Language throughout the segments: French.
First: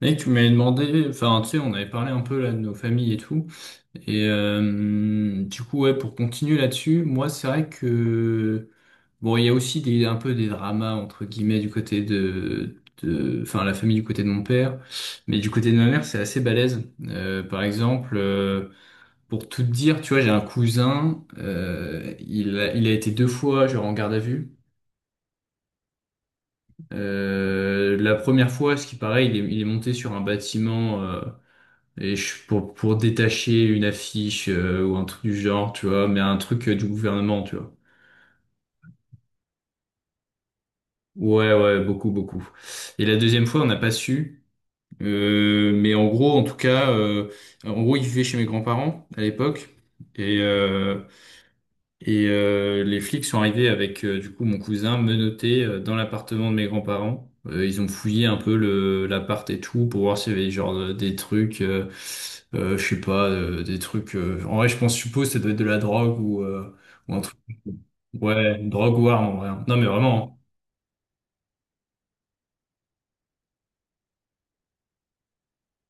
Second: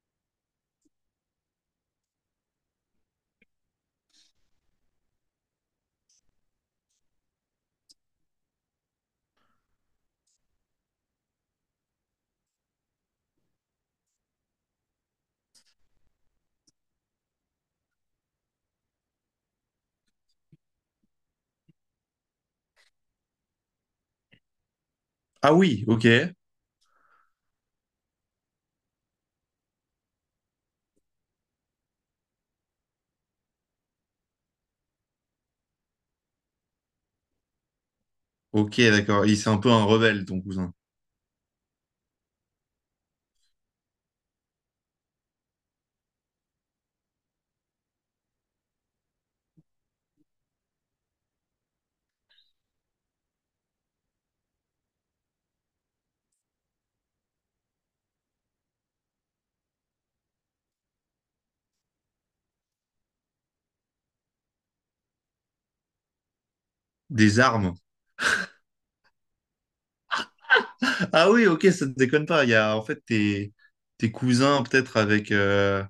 Mec, tu m'avais demandé, enfin, tu sais, on avait parlé un peu là de nos familles et tout. Et du coup, ouais, pour continuer là-dessus, moi, c'est vrai que bon, il y a aussi des, un peu des dramas entre guillemets du côté de, enfin, la famille du côté de mon père, mais du côté de ma mère, c'est assez balèze. Par exemple, pour tout te dire, tu vois, j'ai un cousin, il a été deux fois genre en garde à vue. Ah oui, ok. La première fois, ce qui paraît, il est monté sur un bâtiment. Pour détacher une affiche ou un truc du genre, tu vois, mais un truc du gouvernement, tu vois. Ok, d'accord. Il c'est un peu un rebelle, ton cousin. Ouais, ouais, beaucoup, beaucoup. Et la deuxième fois, on n'a pas su. Mais en gros, en tout cas, en gros, il vivait chez mes grands-parents à l'époque. Et, euh, Et les flics sont arrivés avec du coup mon cousin menotté dans l'appartement de mes grands-parents. Ils ont fouillé un peu le l'appart et tout pour voir s'il y avait genre des trucs, je sais pas, des trucs. En vrai, je pense, je suppose, que ça doit être de la drogue ou un truc. Des armes. Ouais, une drogue ou arme en vrai. Hein. Non mais vraiment. Ah oui, ok, ça ne déconne pas. Il y a en fait tes, tes cousins peut-être avec,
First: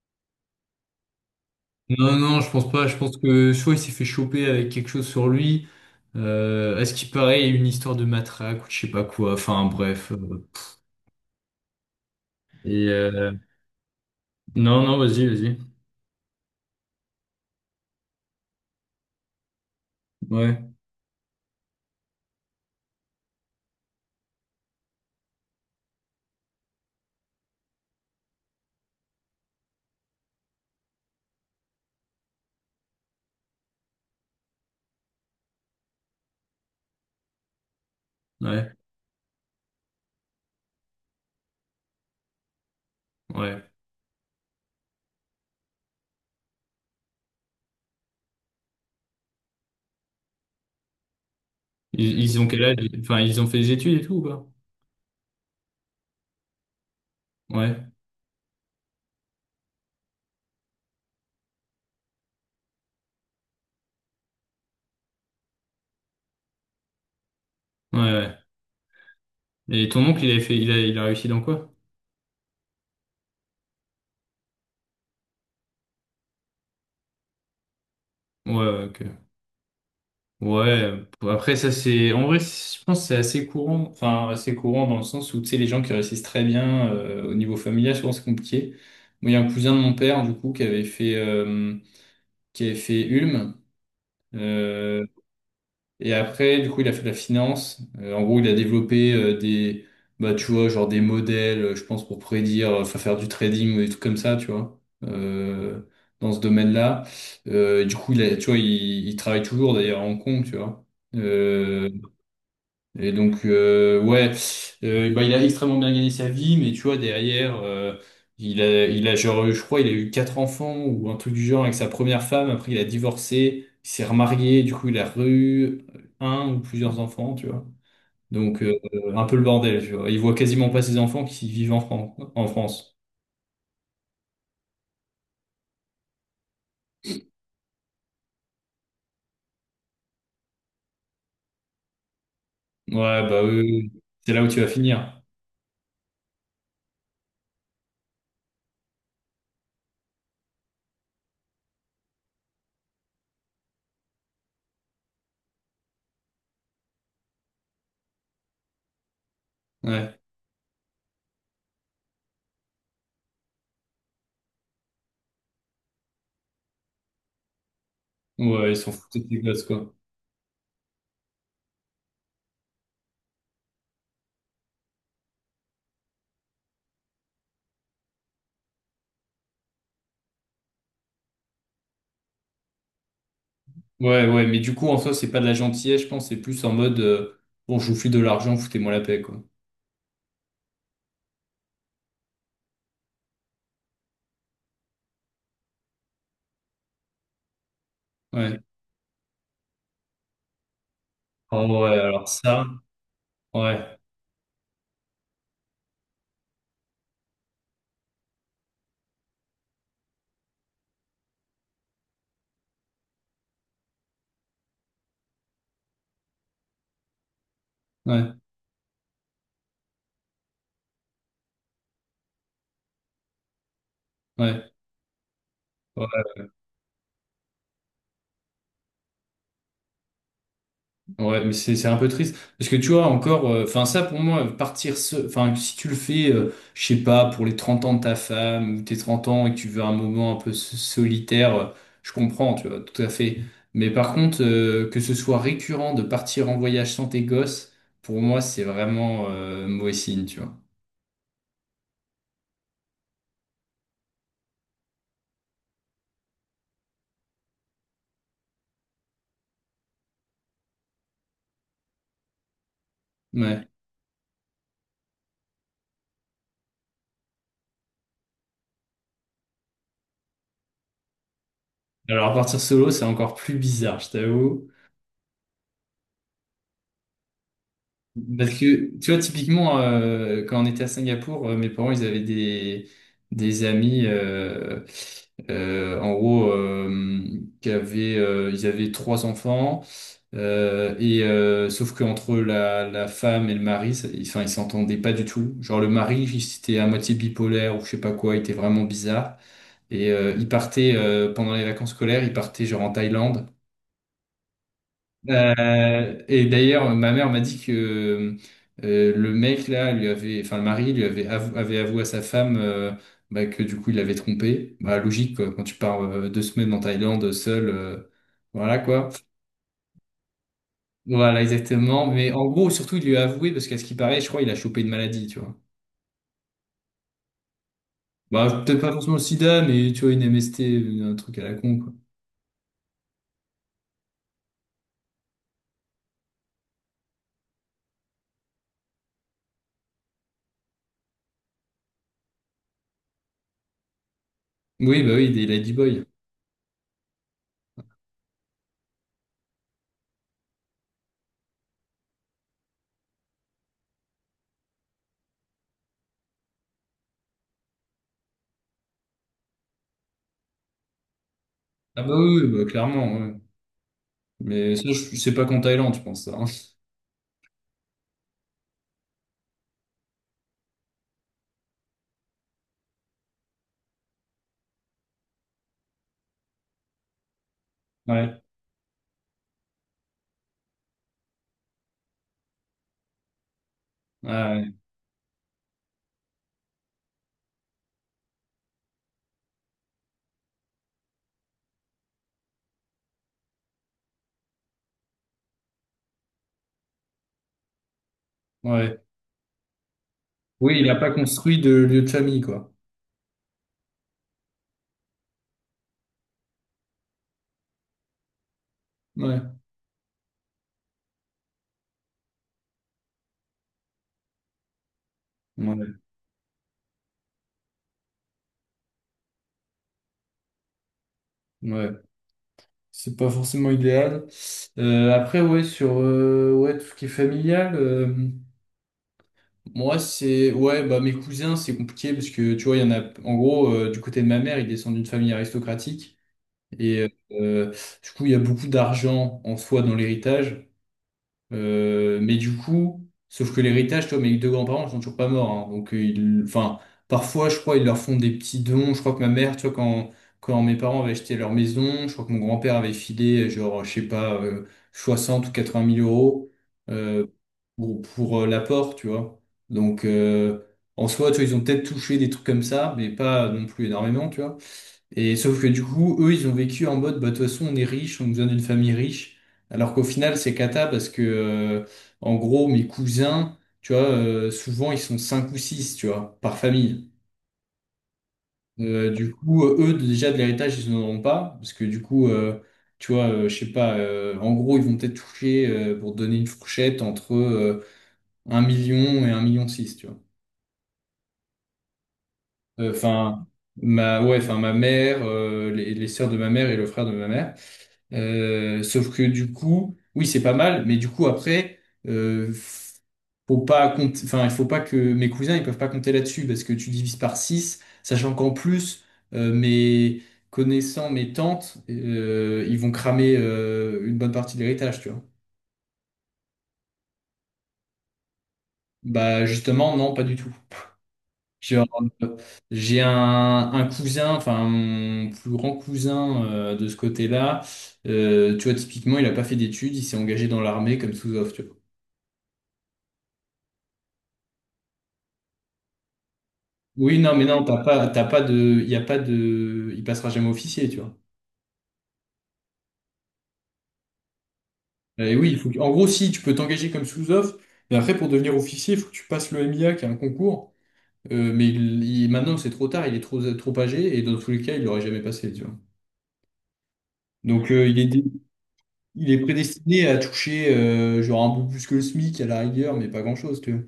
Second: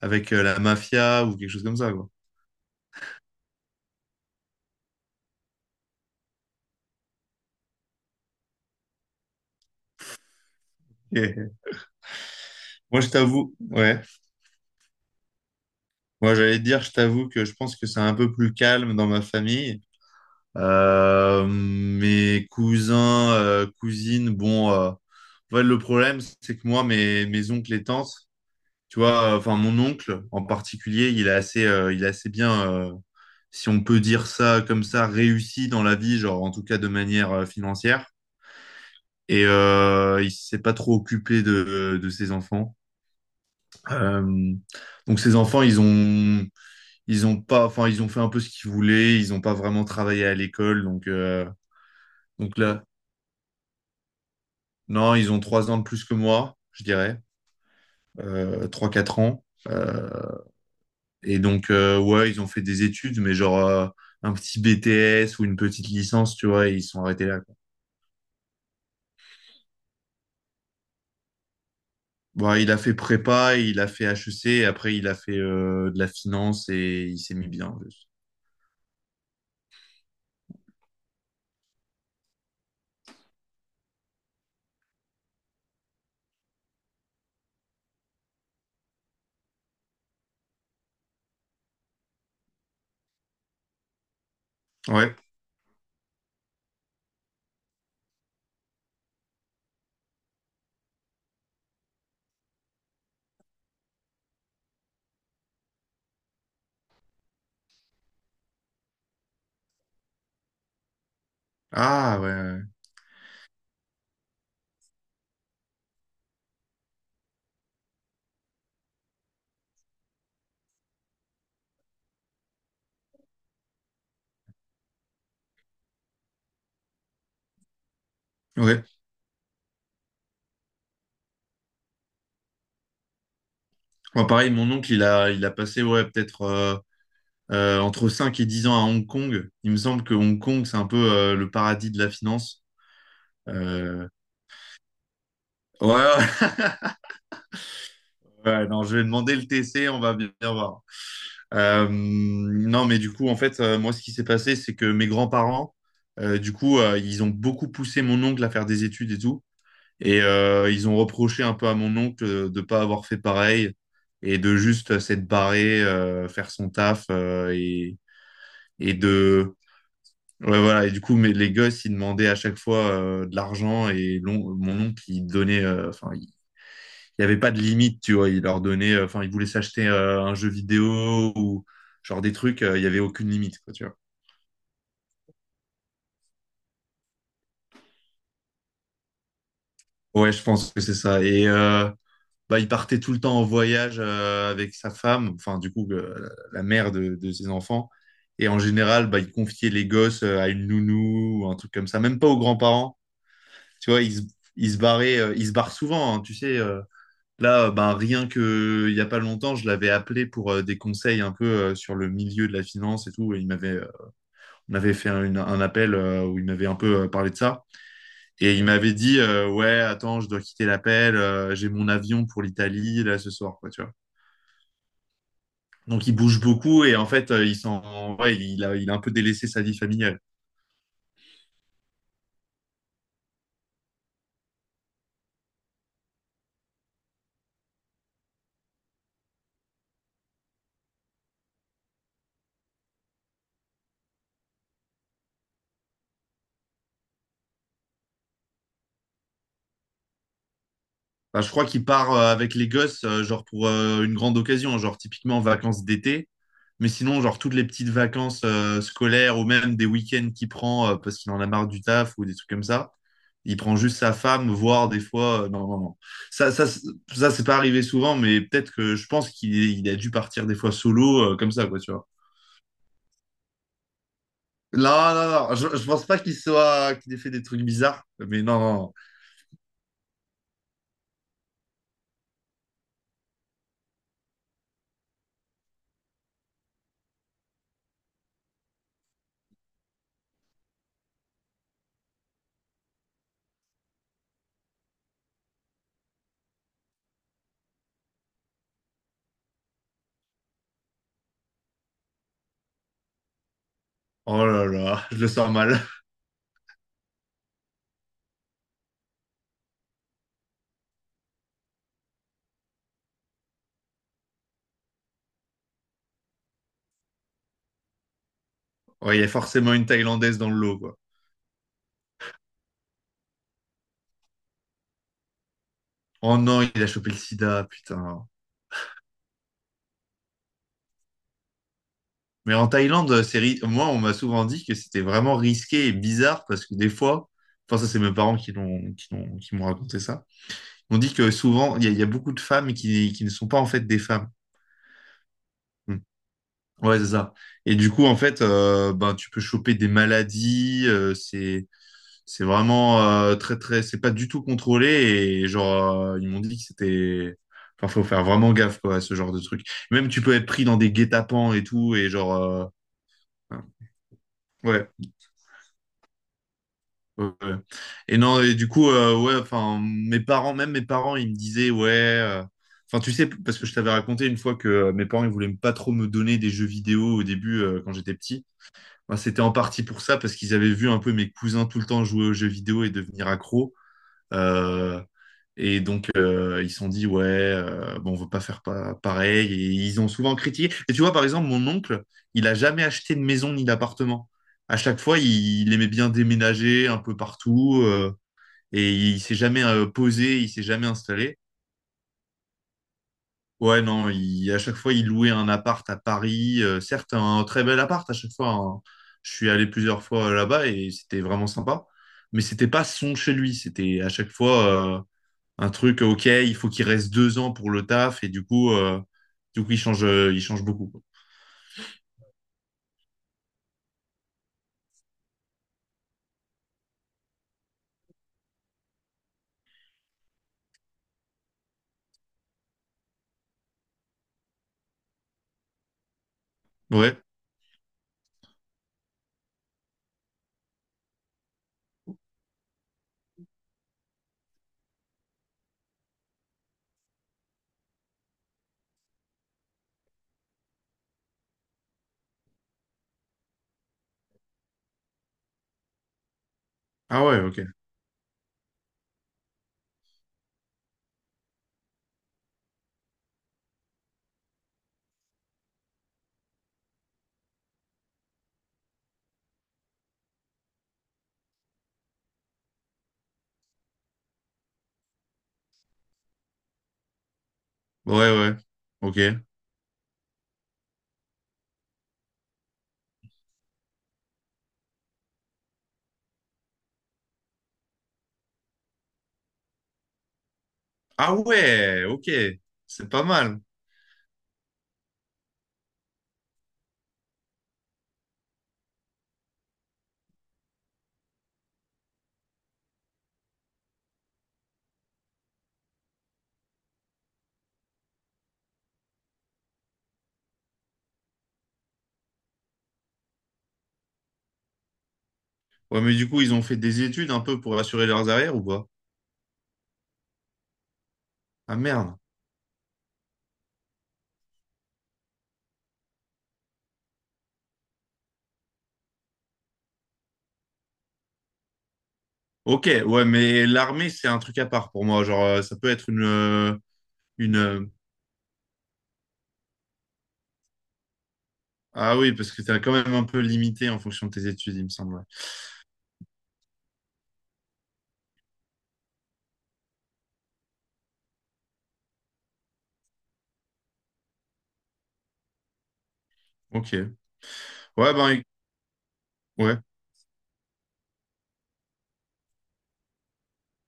avec la mafia ou quelque chose comme ça, Hein. quoi. Non non, je pense pas. Je pense que soit il s'est fait choper avec quelque chose sur lui. À ce qu'il paraît, il y a eu une histoire de matraque ou je sais pas quoi. Enfin bref. Ok. Et Moi, je t'avoue, ouais. non non, vas-y vas-y. Moi, j'allais te dire, je t'avoue que je pense que c'est un peu plus calme dans ma famille. Ouais, Mes cousins, cousines, bon, ouais, le problème, c'est que moi, mes oncles et tantes. Tu vois, enfin, mon oncle en particulier, il est assez bien, si on peut dire ça comme ça, réussi dans la vie, genre en tout cas de manière financière. ouais, Et il s'est pas trop occupé de ses enfants. ouais. Euh, donc ses enfants, ils ont pas, enfin, ils ont fait un peu ce qu'ils voulaient. Ils ont pas vraiment travaillé à l'école. Ils ont Donc quel âge? là, Enfin, ils ont fait des études et tout, ou pas? non, ils ont trois ans de plus que moi, je dirais, Ouais, trois, quatre ans. Et donc, ouais, ils ont fait des études, mais genre un petit BTS ou une petite licence, tu vois, et ils sont arrêtés là, quoi. ouais, ouais. Et ton oncle, il a fait, il a réussi dans quoi? Bon, il a fait prépa, il a fait HEC, et après il a fait de la finance et il s'est mis bien, en plus. Ouais, ouais, ok. Ouais, après, ça, c'est, en vrai, c'est- je pense que c'est assez courant, enfin, assez courant dans le sens où, tu sais, les gens qui réussissent très bien, au niveau familial, souvent, c'est compliqué. Moi, il y a un cousin de mon père, du coup, qui avait fait Ulm. euh, Ouais. Et après, du coup, il a fait de la finance. En gros, il a développé bah, tu vois, genre des modèles, je pense, pour prédire, enfin, faire du trading ou des trucs comme ça, tu vois, dans ce domaine-là. Du coup, tu vois, il travaille toujours d'ailleurs à Hong Kong, tu vois. Euh, Ah ouais. et donc, ouais, bah, il a extrêmement bien gagné sa vie, mais tu vois, derrière, genre, je crois, il a eu quatre enfants ou un truc du genre avec sa première femme. Après, il a divorcé, il s'est remarié, du coup, il a eu un ou plusieurs enfants, tu vois. Donc, Ouais. Ouais. un peu le bordel, tu vois. Il voit quasiment pas ses enfants qui vivent en France, en France. Moi, pareil, mon oncle, il a passé ouais, peut-être entre 5 et 10 ans à Hong Kong. Il me semble que Hong Kong, c'est un peu le paradis de la finance. Ouais, bah, eux, Euh, c'est là où tu vas finir. Ouais, ouais, Ouais, non, je vais demander le TC, on va bien voir. Non, mais du coup, en fait, moi, ce qui s'est passé, c'est que mes grands-parents, du coup, ils ont beaucoup poussé mon oncle à faire des études et tout. Ouais, Et ils ont reproché un peu à mon oncle de pas avoir fait pareil et de juste s'être barré, faire son taf ouais, ils sont et foutus de tes de... gosses, quoi. Ouais, voilà. Et du coup, mais les gosses, ils demandaient à chaque fois de l'argent et mon oncle, il donnait... Enfin, il n'y avait pas de limite, tu vois. Il leur donnait, enfin, ils voulaient s'acheter un jeu vidéo ou genre des trucs, il n'y avait aucune limite, quoi, tu vois. Ouais, ouais, mais du coup, en soi, c'est pas de la gentillesse, je pense, c'est plus en mode, bon, je vous file de l'argent, foutez-moi la paix, quoi. Ouais, je pense que c'est ça. Et bah, il partait tout le temps en voyage avec sa femme, enfin, du coup, la mère de ses enfants. Et en Ouais. général, bah, il confiait les gosses à une nounou ou un truc Oh, comme ouais, ça, même pas alors aux ça, grands-parents. ouais, Tu vois, ils se barraient, ils se barrent souvent, hein, tu sais. Là, bah, rien que il y a pas longtemps, je l'avais appelé pour des conseils un peu sur le milieu de la finance et tout. Et il m'avait m'avait fait un appel où il m'avait un peu parlé de ça. ouais, Et il m'avait dit, ouais, attends, je dois quitter l'appel, j'ai mon avion pour l'Italie, là, ce soir, quoi, tu vois. ouais, Donc, ouais, il bouge beaucoup et en fait, il s'en, ouais, il a un peu délaissé sa vie familiale. ouais, mais c'est un peu triste. Parce que tu vois, encore, enfin, ça, pour moi, partir seul, enfin, si tu le fais, je sais pas, pour les 30 ans de ta femme, ou tes 30 ans, et que tu veux un moment un peu solitaire, je comprends, tu vois, tout à fait. Mais par contre, que ce soit récurrent de partir en voyage sans tes gosses, pour moi, c'est vraiment, mauvais signe, tu vois. Bah, je crois qu'il part avec les gosses, genre pour une grande occasion, genre typiquement vacances d'été. Mais sinon, genre toutes les petites vacances scolaires ou même des week-ends qu'il prend parce qu'il en a marre du taf ou des trucs comme ça. Il Ouais. prend juste sa femme, voire des fois. Euh, non, non, non. Ça, ça c'est pas arrivé souvent, mais peut-être que je pense qu'il il a dû partir des fois solo, comme ça, quoi, tu vois. Alors, partir solo, c'est encore plus bizarre, je t'avoue. Non, non, non, je pense pas qu'il soit, qu'il ait fait des trucs bizarres, mais Parce non, non. que, tu vois, typiquement, quand on était à Singapour, mes parents, ils avaient des amis, en gros, ils avaient trois enfants, et sauf qu'entre la femme et le mari, enfin, ils s'entendaient pas du tout. Genre, le mari, il était à moitié bipolaire ou je sais pas quoi, il était vraiment bizarre. Et il partait, pendant les vacances scolaires, il partait genre en Thaïlande. Oh là là, je le sens mal. Et d'ailleurs, ma mère m'a dit que le mec là lui avait, enfin le mari lui avait avoué à sa femme bah, que du coup il l'avait trompé. Bah logique quoi, quand tu pars 2 semaines en Thaïlande seul, voilà quoi. Ouais, il y a forcément une Thaïlandaise dans le lot, quoi. Voilà exactement. Mais en gros, surtout il lui a avoué parce qu'à ce qui paraît, je crois il a chopé une maladie, tu vois. Oh non, il a chopé le sida, putain. Bah peut-être pas forcément le sida, mais tu vois une MST, un truc à la con quoi. Mais en Thaïlande, moi, on m'a souvent dit que c'était vraiment risqué et bizarre parce que des fois, enfin, ça, c'est mes parents qui l'ont, qui m'ont raconté ça. On dit que souvent, il y a beaucoup de femmes qui ne sont pas en fait des femmes. Oui bah oui, des Hmm. ladyboys. Ouais, c'est ça. Et du coup, en fait, ben, tu peux choper des maladies. C'est vraiment très, très. C'est pas du tout contrôlé. Et genre, ils m'ont dit que c'était. Enfin, faut faire vraiment gaffe, quoi, à ce genre de truc. Même, tu peux être pris dans des guet-apens et tout. Ah Et bah genre. oui, oui, bah, clairement. Ouais. enfin. Mais ça, Ouais, je sais pas qu'en Thaïlande, tu penses ça. Hein. ouais, ouais. Et non, et du coup, ouais, enfin, mes parents, même mes parents, ils me disaient, ouais. Enfin, tu sais, parce que je t'avais raconté une fois que mes parents, ils voulaient pas trop me donner des jeux vidéo au début, quand j'étais Ouais. petit. Bah, c'était en partie pour ça, parce qu'ils avaient vu un peu mes cousins tout le temps jouer aux jeux vidéo et devenir accro. Ouais. Euh, et donc, ils se sont dit, ouais, bon, on veut pas faire pareil. Et ils ont souvent critiqué. Et tu vois, par exemple, mon oncle, il a jamais acheté de maison ni d'appartement. À chaque fois, il aimait bien déménager un peu partout. Et Ouais. il s'est jamais posé, il s'est Oui, il jamais n'a pas installé. construit de lieu de famille, quoi. Ouais, non, à chaque fois, il louait un appart à Paris. Certes, un très bel appart à chaque fois, hein. Je suis Ouais. allé plusieurs fois là-bas et c'était vraiment sympa. Mais c'était pas son chez lui. C'était à chaque fois un Ouais, truc, OK, il faut qu'il reste 2 ans pour le taf. Et du coup il change beaucoup, quoi. ouais. C'est pas forcément idéal. Après, ouais, sur ouais, tout ce qui est familial, moi, c'est. Ouais, bah, mes cousins, c'est compliqué parce que, tu vois, il y en a. En gros, du côté de ma mère, ils descendent d'une famille aristocratique. Et Ouais. Du coup, il y a beaucoup d'argent en soi dans l'héritage. Mais du coup, sauf que l'héritage, toi, mes deux grands-parents ils sont toujours pas morts. Hein. Donc, enfin, parfois, je crois, ils leur font des petits dons. Je crois que ma mère, tu vois, quand mes parents avaient acheté leur maison, je crois que mon grand-père avait filé, genre, je sais pas, 60 ou 80 mille euros Ah euh, ouais, OK. pour l'apport, tu vois. Donc, en soi, tu vois, ils ont peut-être touché des trucs comme ça, mais pas non plus énormément, tu vois. Et sauf que du coup, eux, ils ont vécu en mode, bah, de toute façon, on est riche, on nous donne une famille riche. Alors qu'au final, c'est cata parce que, en gros, mes cousins, tu vois, souvent, ils sont cinq ou six, tu vois, par famille. Ouais, ouais. OK. Du coup, eux, déjà, de l'héritage, ils n'en auront pas. Parce que du coup, tu vois, je sais pas, en gros, ils vont peut-être toucher, pour donner une fourchette, entre 1 million et un million six, tu vois. Ah ouais, OK. C'est pas Enfin, mal. Ouais, enfin, ma mère, les sœurs de ma mère et le frère de ma mère. Sauf que du coup, oui, c'est pas mal, mais du coup après, euh, faut pas compter, enfin, il faut pas que mes cousins ils peuvent pas compter là-dessus parce que tu divises par 6 sachant qu'en plus, mes connaissants, mes tantes, ils vont cramer une bonne partie de l'héritage, tu vois. Ouais, mais du coup, ils ont fait des études un peu pour assurer leurs arrières ou pas? Bah justement, non, pas du tout. Ah Genre, merde. euh, j'ai un cousin, enfin mon plus grand cousin de ce côté-là, tu vois, typiquement, il a pas fait d'études, il s'est engagé dans l'armée comme sous-off, tu vois. Ok, ouais, mais l'armée, c'est un truc à part pour moi. Genre, ça peut être une, Oui, non, mais une. non, t'as pas de, il passera jamais officier, tu vois. Ah oui, parce que t'es quand même un peu limité en fonction de tes études, il me semble, ouais. Et oui, en gros, si tu peux t'engager comme sous-off, mais après pour devenir officier, il faut que tu passes le MIA, qui est un concours. Mais maintenant, c'est trop tard, il est trop, trop âgé et dans tous les cas, il l'aurait jamais passé, tu vois. Ok. Donc Ouais, ben, il est ouais. prédestiné à toucher genre un peu plus que le SMIC à la rigueur, mais pas grand-chose, tu vois.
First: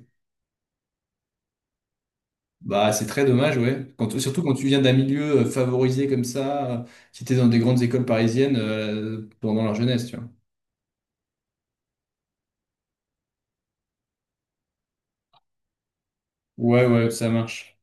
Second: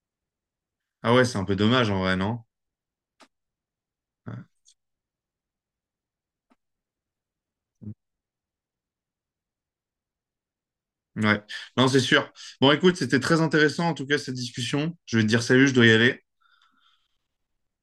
Ah ouais, c'est un peu dommage en vrai, non? Bah, c'est très dommage, ouais. Ouais. Surtout quand tu viens d'un milieu favorisé comme ça, qui était dans des grandes écoles parisiennes pendant leur jeunesse, tu vois. Ouais. Non, c'est sûr. Bon, écoute, c'était très intéressant en tout cas cette discussion. Je vais te dire salut, je dois y aller. Ouais, ouais, ça marche.